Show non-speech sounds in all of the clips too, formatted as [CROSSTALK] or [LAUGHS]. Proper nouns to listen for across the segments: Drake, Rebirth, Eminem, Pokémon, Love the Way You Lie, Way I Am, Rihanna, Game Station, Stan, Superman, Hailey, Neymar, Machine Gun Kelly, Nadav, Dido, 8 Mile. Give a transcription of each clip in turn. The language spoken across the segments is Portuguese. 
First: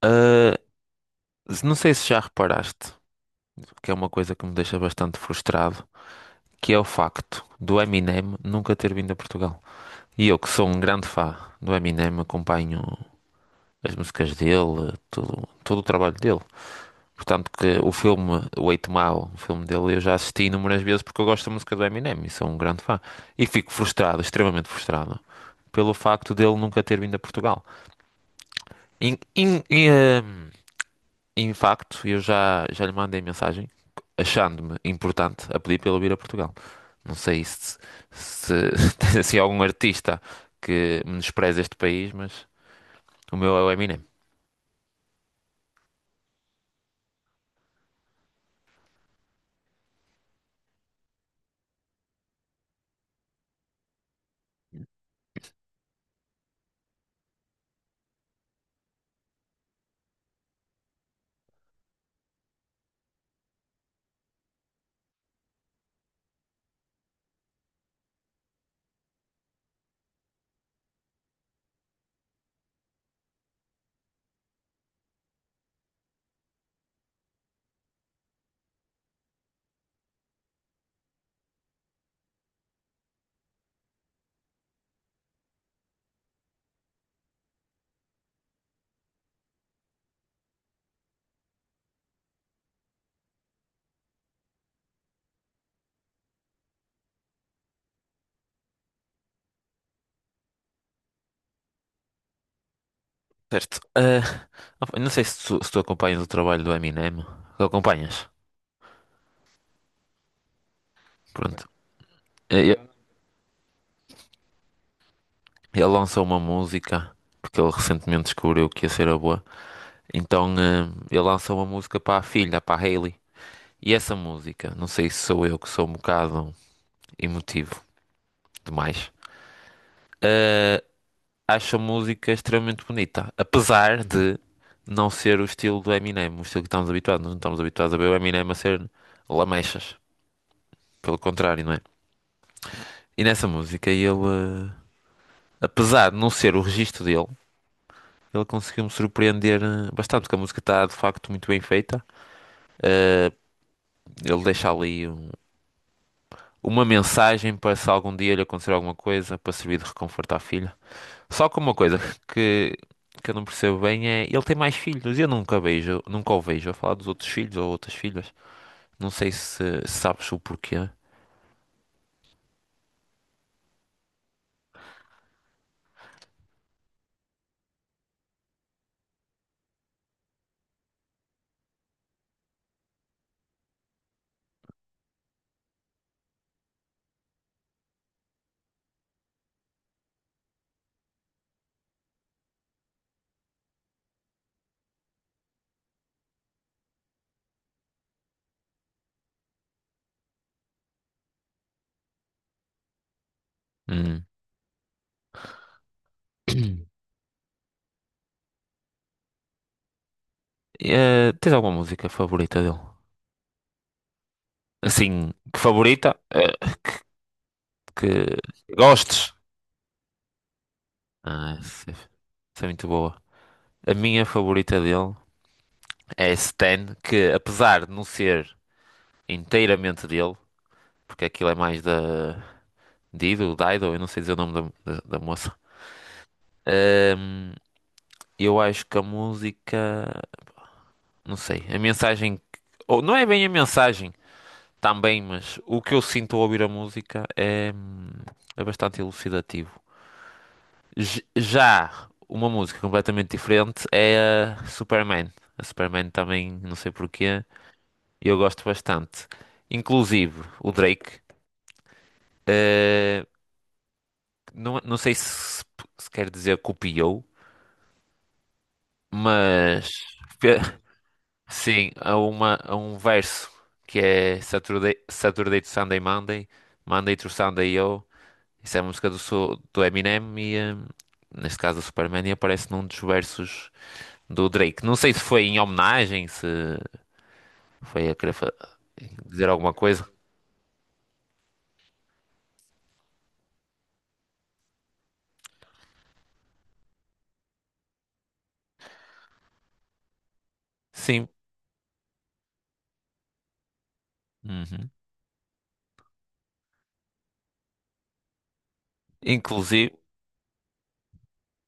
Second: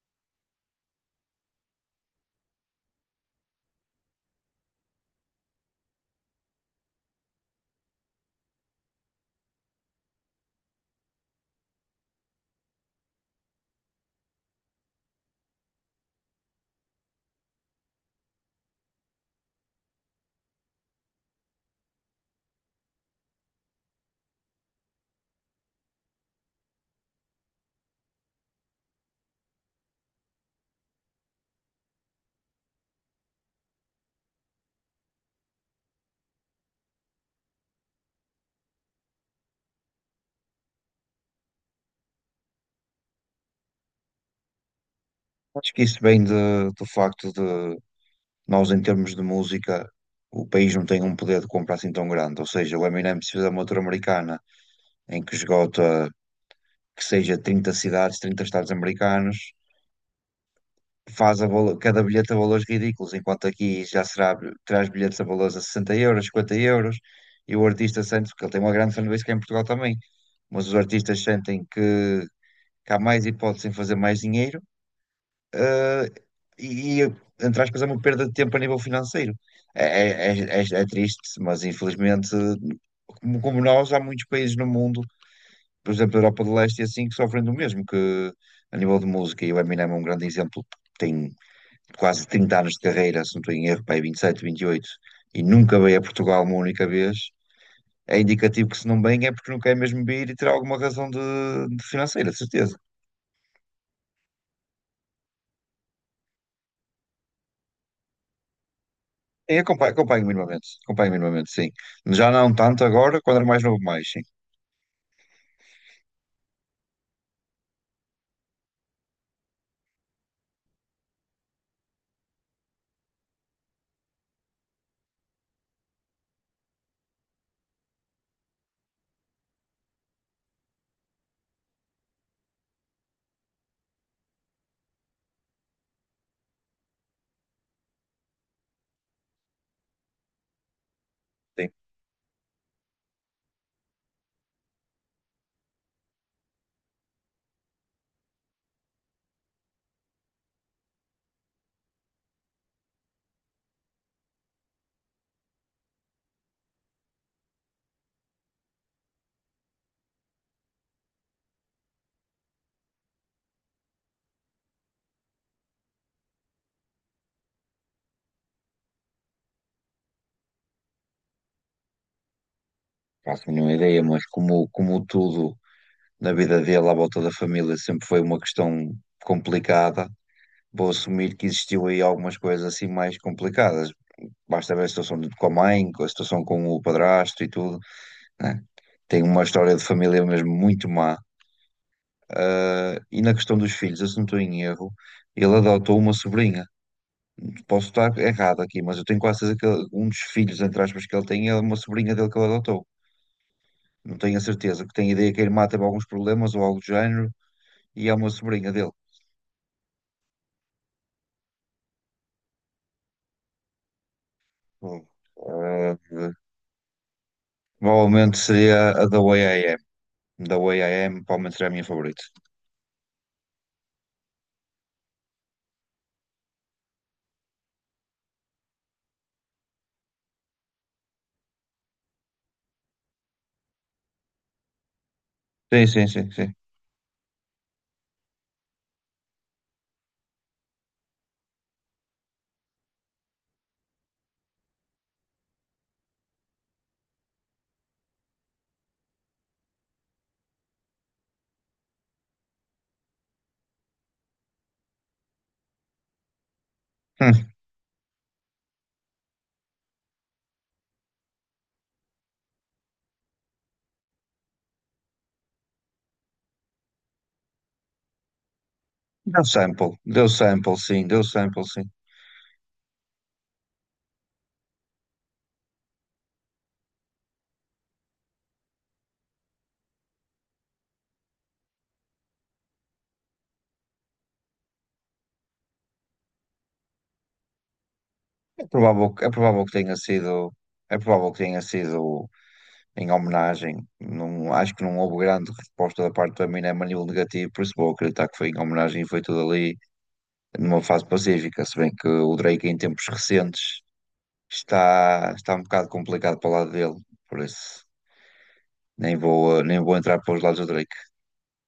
Ah, não sei se já reparaste, que é uma coisa que me deixa bastante frustrado, que é o facto do Eminem nunca ter vindo a Portugal. E eu, que sou um grande fã do Eminem, acompanho as músicas dele, todo o trabalho dele. Portanto, que o filme o 8 Mile, o filme dele, eu já assisti inúmeras vezes porque eu gosto da música do Eminem e sou um grande fã. E fico frustrado, extremamente frustrado, pelo facto dele nunca ter vindo a Portugal. In, in- e, ah, Em facto, eu já lhe mandei mensagem achando-me importante a pedir para ele vir a Portugal. Não sei se [LAUGHS] tens assim algum artista que menospreze este país, mas o meu é o Eminem. Acho que isso vem do facto de nós, em termos de música, o país não tem um poder de compra assim tão grande. Ou seja, o Eminem, se fizer uma tour americana em que esgota, que seja 30 cidades, 30 estados americanos, faz cada bilhete a valores ridículos, enquanto aqui já será, traz bilhetes a valores a 60 euros, 50 euros, e o artista sente, porque ele tem uma grande fanbase que é em Portugal também, mas os artistas sentem que há mais hipótese em fazer mais dinheiro eh, e, entre aspas, é uma perda de tempo a nível financeiro. É triste, mas infelizmente, como nós, há muitos países no mundo, por exemplo, a Europa de Leste e assim, que sofrem do mesmo, que a nível de música, e o Eminem é um grande exemplo, tem quase 30 anos de carreira, se não estou em erro, pá, aí 27, 28 e nunca veio a Portugal uma única vez. É indicativo que se não vem é porque não quer mesmo vir e terá alguma razão de financeira, de certeza. Certo. Opa, não sei se tu, se tu acompanhas o trabalho do Eminem. Tu acompanhas? Sim, acompanho, acompanho minimamente, Pronto. sim. Já não Eh, tanto Ele, agora, quando era mais novo, mais, sim. Ele lançou uma música, porque ele recentemente descobriu que ia ser a boa. Então, ele lançou uma música para a filha, para a Hailey. E essa música, não sei se sou eu que sou um bocado emotivo, demais. Eh, Acho a música extremamente bonita, apesar de não ser o estilo do Eminem, o estilo que estamos habituados. Nós não estamos habituados a ver o Eminem a ser lamechas, pelo contrário, Sim, não é? E nessa música ele, apesar de não ser o registro dele, ele conseguiu me surpreender bastante, porque a música está de facto muito bem feita. Eh, Ele deixa ali uma mensagem para se algum dia lhe acontecer alguma coisa, para servir de reconforto à filha. Só que uma coisa que, que eu não percebo bem é ele tem mais filhos. E eu nunca vejo, nunca o vejo a falar dos outros filhos ou outras filhas. Não sei se sabes o porquê. faço a mínima ideia, mas como tudo na vida dele, à volta da família, sempre foi uma questão complicada, vou assumir que existiu aí algumas coisas assim mais complicadas. Basta ver a situação com a mãe, com a situação com o padrasto e tudo, né? Tem uma história de família mesmo muito má. Ah, e na questão dos filhos, eu se não estou em erro, ele adotou uma sobrinha. Posso estar errado aqui, mas eu tenho quase certeza que um dos filhos, entre aspas, que ele tem é uma sobrinha dele que ele adotou. Não Hum. tenho a certeza, que tenho ideia que a irmã teve alguns problemas ou algo do [CLEARS THROAT] género e é uma sobrinha dele. Tens alguma música favorita dele? Bom, Assim, que favorita? eh, Que provavelmente seria a da gostes? Way I Am. The Way I Am, Ah, provavelmente seria a minha essa favorita. essa é muito boa. A minha favorita dele é Stan, que apesar de não ser inteiramente dele, porque aquilo é mais da Dido, eu não sei dizer o nome da moça. Sim, sim, sim, sim. Eu acho que a música, não sei, a ou não é bem a mensagem também, mas o que eu sinto ao ouvir a música é, é bastante elucidativo. Já uma música completamente diferente é a Superman. A Superman também, não sei Hum, porquê, eu gosto bastante. Inclusive o Drake, eh, não sei se, se quer dizer copiou, mas deu sample, [LAUGHS] sim, deu sample, sim. sim, há um verso que é Saturday, Saturday to Sunday Monday, Monday to Sunday Yo. Isso é a música do, do Eminem e, neste caso, do Superman, e aparece num dos versos do Drake. Não sei se foi em homenagem, se foi a É dizer provável que alguma tenha coisa. sido, é provável que tenha sido em homenagem. Não, acho que não houve grande resposta da parte do Eminem a nível negativo, por isso vou acreditar que foi em homenagem e foi tudo ali numa fase Sim. pacífica. Se bem que o Drake, em tempos recentes, Uhum. está um bocado complicado para o lado dele, por isso nem vou Inclusive. entrar para os lados do Drake.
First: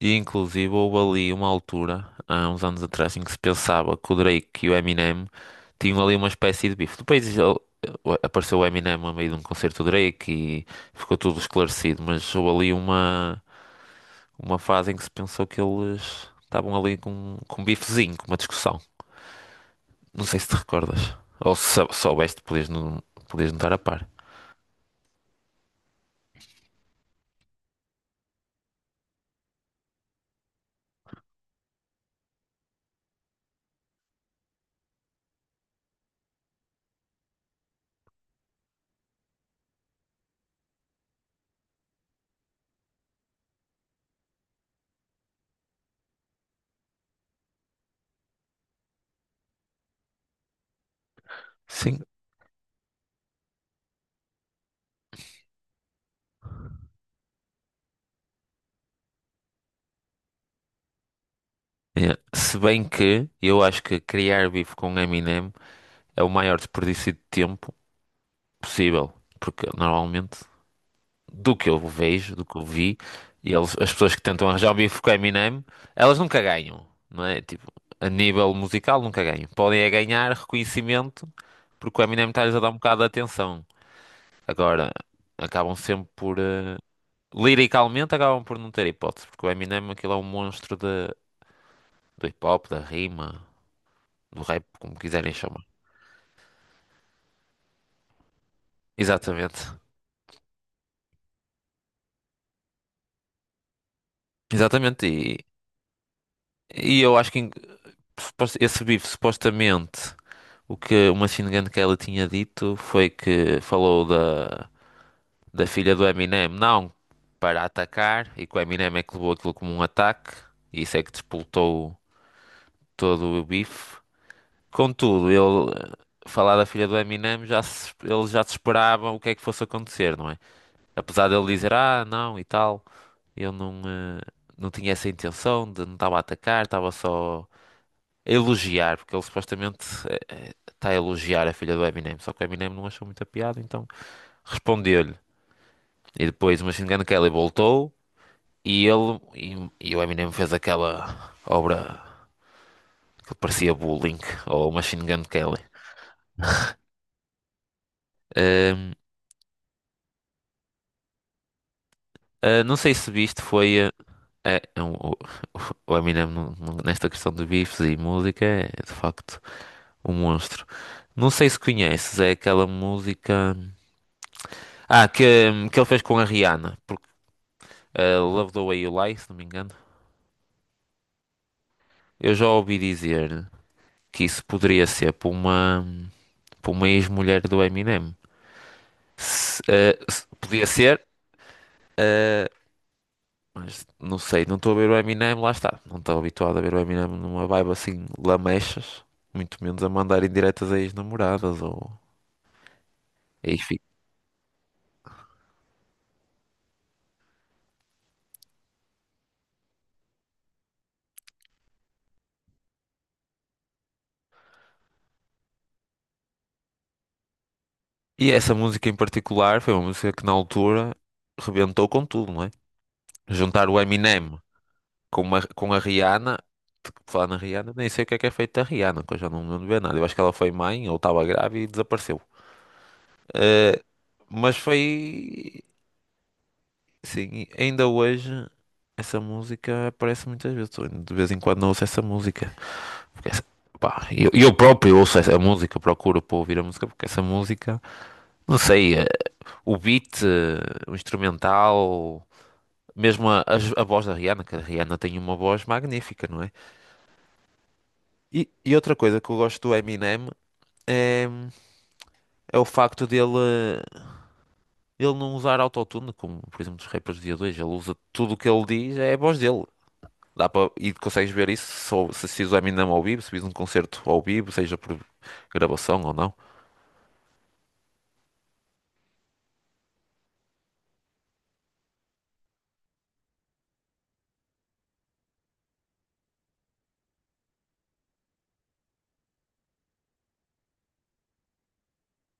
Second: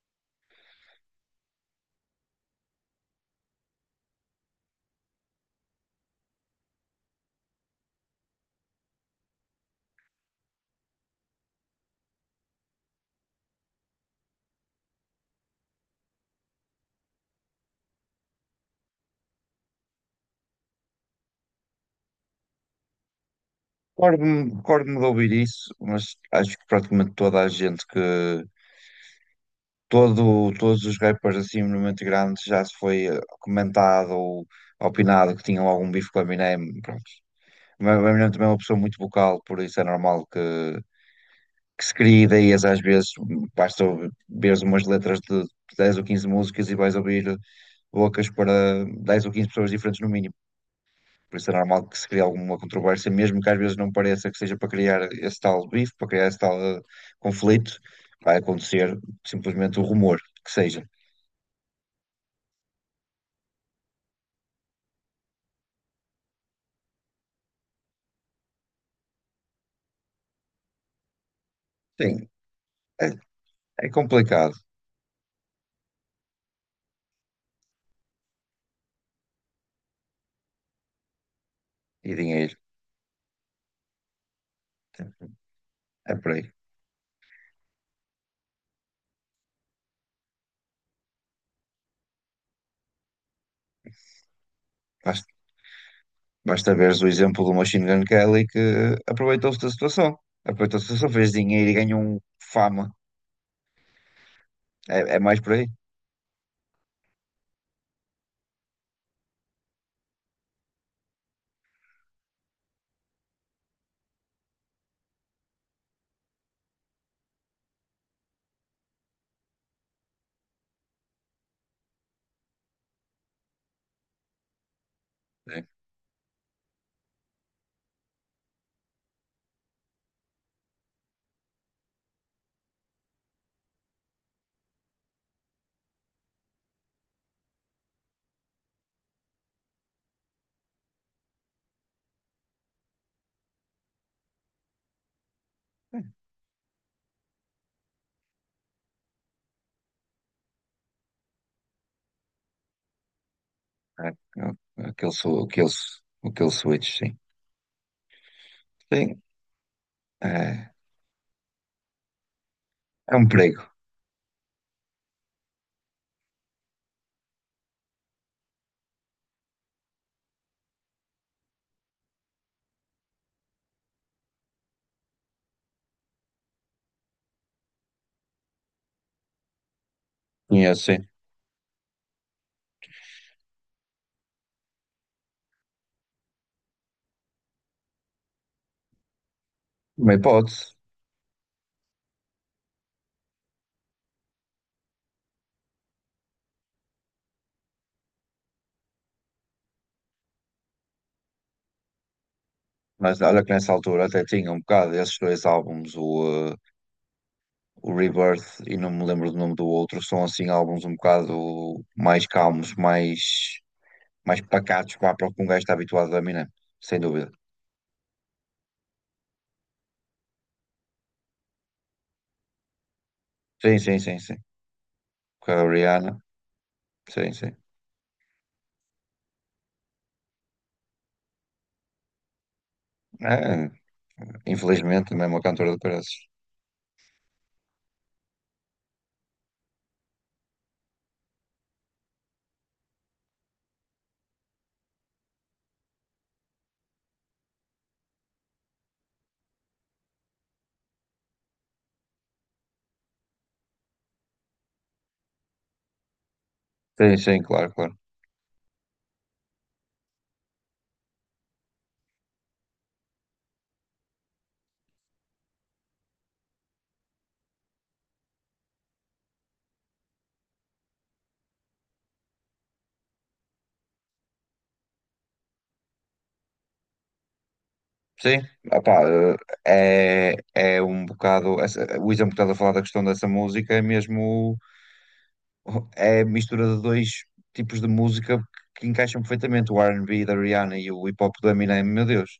E inclusive houve ali uma altura, há uns anos atrás, em que se pensava que o Drake e o Eminem tinham ali uma espécie de bife. Apareceu o Eminem a meio de um concerto do Drake e ficou tudo esclarecido, mas houve ali uma fase em que se pensou que eles estavam ali com um bifezinho, com uma discussão. Não sei se te recordas. Ou se soubeste, podias não estar a par. Recordo-me de ouvir isso, mas acho que praticamente toda a gente que. Todos os rappers assim muito grandes já se foi comentado ou opinado que tinham algum bife com o Eminem. O meu irmão também é uma pessoa muito vocal, por isso é normal que, se crie ideias às vezes. Basta ver umas letras de 10 ou 15 músicas e vais ouvir bocas para 10 ou 15 pessoas diferentes no mínimo. Por isso é normal que Sim. se crie alguma controvérsia, mesmo que às vezes não pareça que seja para criar esse tal bife, para criar esse tal conflito. Vai acontecer simplesmente o rumor que seja. É. Se bem que eu acho que criar bife com Eminem é o maior desperdício de tempo possível, porque normalmente, do que eu Sim, vejo, do que eu vi, é, e eles, é as pessoas que tentam complicado. arranjar um bife com Eminem, elas nunca ganham, não é? Tipo, a nível musical nunca ganham. Podem é ganhar reconhecimento porque o E Eminem está-lhes dinheiro, a dar um bocado de atenção. Agora, acabam sempre é por por. aí. eh, liricalmente, acabam por não ter hipótese, porque o Eminem aquilo é um monstro de, do hip hop, da rima, do rap, como Faz quiserem chamar. Basta veres o exemplo do Machine Gun Kelly que aproveitou-se da Exatamente. situação. Aproveitou-se da situação, fez dinheiro e ganhou um fama. É, Exatamente. é mais por aí. E eu acho que esse bife supostamente, o que uma machine que ela tinha dito foi que falou da, da filha do Eminem, não para atacar, e que o Eminem é que levou aquilo como um ataque, e isso é que despoltou todo o bife. Contudo, Sim. ele, falar da filha do Eminem, já se, ele já se esperava o que é que fosse acontecer, não é? Apesar dele dizer, ah, não, e tal, eu não tinha essa intenção, de, não estava a atacar, estava só a elogiar, porque ele supostamente está a elogiar a filha do Eminem, só que o Eminem não achou muita piada, então respondeu-lhe. E depois o Machine Gun Kelly voltou e ele e o Eminem fez aquela obra que parecia É, bullying ou é, Machine aquele, Gun su- Kelly. aquele, su- aquele switch, sim. Ahm, Sim, é, não sei se é um viste, perigo. foi ah, ah, o, o Eminem nesta questão de bifes e música é é de facto um monstro. Não sei se conheces, é aquela música. Ah, que, que ele fez com a Rihanna. A Love the Way You Lie, se não me engano. Conheço, sim. Eu já ouvi dizer que isso poderia ser para para uma ex-mulher do Eminem. Se, eh, Uma se- Podia hipótese. ser, eh, mas não sei, não estou a ver o Eminem, lá está. Não estou habituado a ver o Eminem numa vibe assim, lamechas, muito menos a mandar indiretas a ex-namoradas ou Mas olha que nessa enfim. altura até tinha um bocado esses dois álbuns, o Rebirth e não me lembro do nome do outro, são assim álbuns um bocado mais calmos, mais pacatos, vá, para o que um gajo está habituado a Eminem, sem dúvida. E essa música em particular foi uma música que na altura rebentou com tudo, não é? Juntar Sim, o sim, sim, sim. Eminem Com a com a Rihanna. Rihanna. Falar Sim, na sim. Rihanna, nem sei o que é feito da Rihanna, que eu já não me lembro de ver nada. Eu acho que ela foi mãe ou estava grávida e desapareceu. É, Eh, mas infelizmente, também é uma foi. cantora de preços. Sim, e ainda hoje essa música aparece muitas vezes. Eu De vez em quando ouço essa música. Porque essa- Pá, eu próprio ouço essa música, procuro para ouvir a música, porque essa música, não sei, o beat, o instrumental, mesmo a voz da Rihanna, que a Rihanna tem uma voz magnífica, não é? Sim, sim, claro, claro. E outra coisa que eu gosto do Eminem é, é o facto dele, ele não usar autotune, como por exemplo dos rappers do dia 2, ele usa tudo o que ele diz, é a voz dele. Dá para, e consegues ver isso se, se assistes o Eminem ao vivo, se vis um concerto ao vivo, seja por gravação ou não. Sim, opá, é um bocado. O Isa, um bocado a falar da questão dessa música, é mesmo. É a mistura de dois tipos de música que encaixam perfeitamente: o R&B da Rihanna e o hip hop do Eminem. Meu Deus,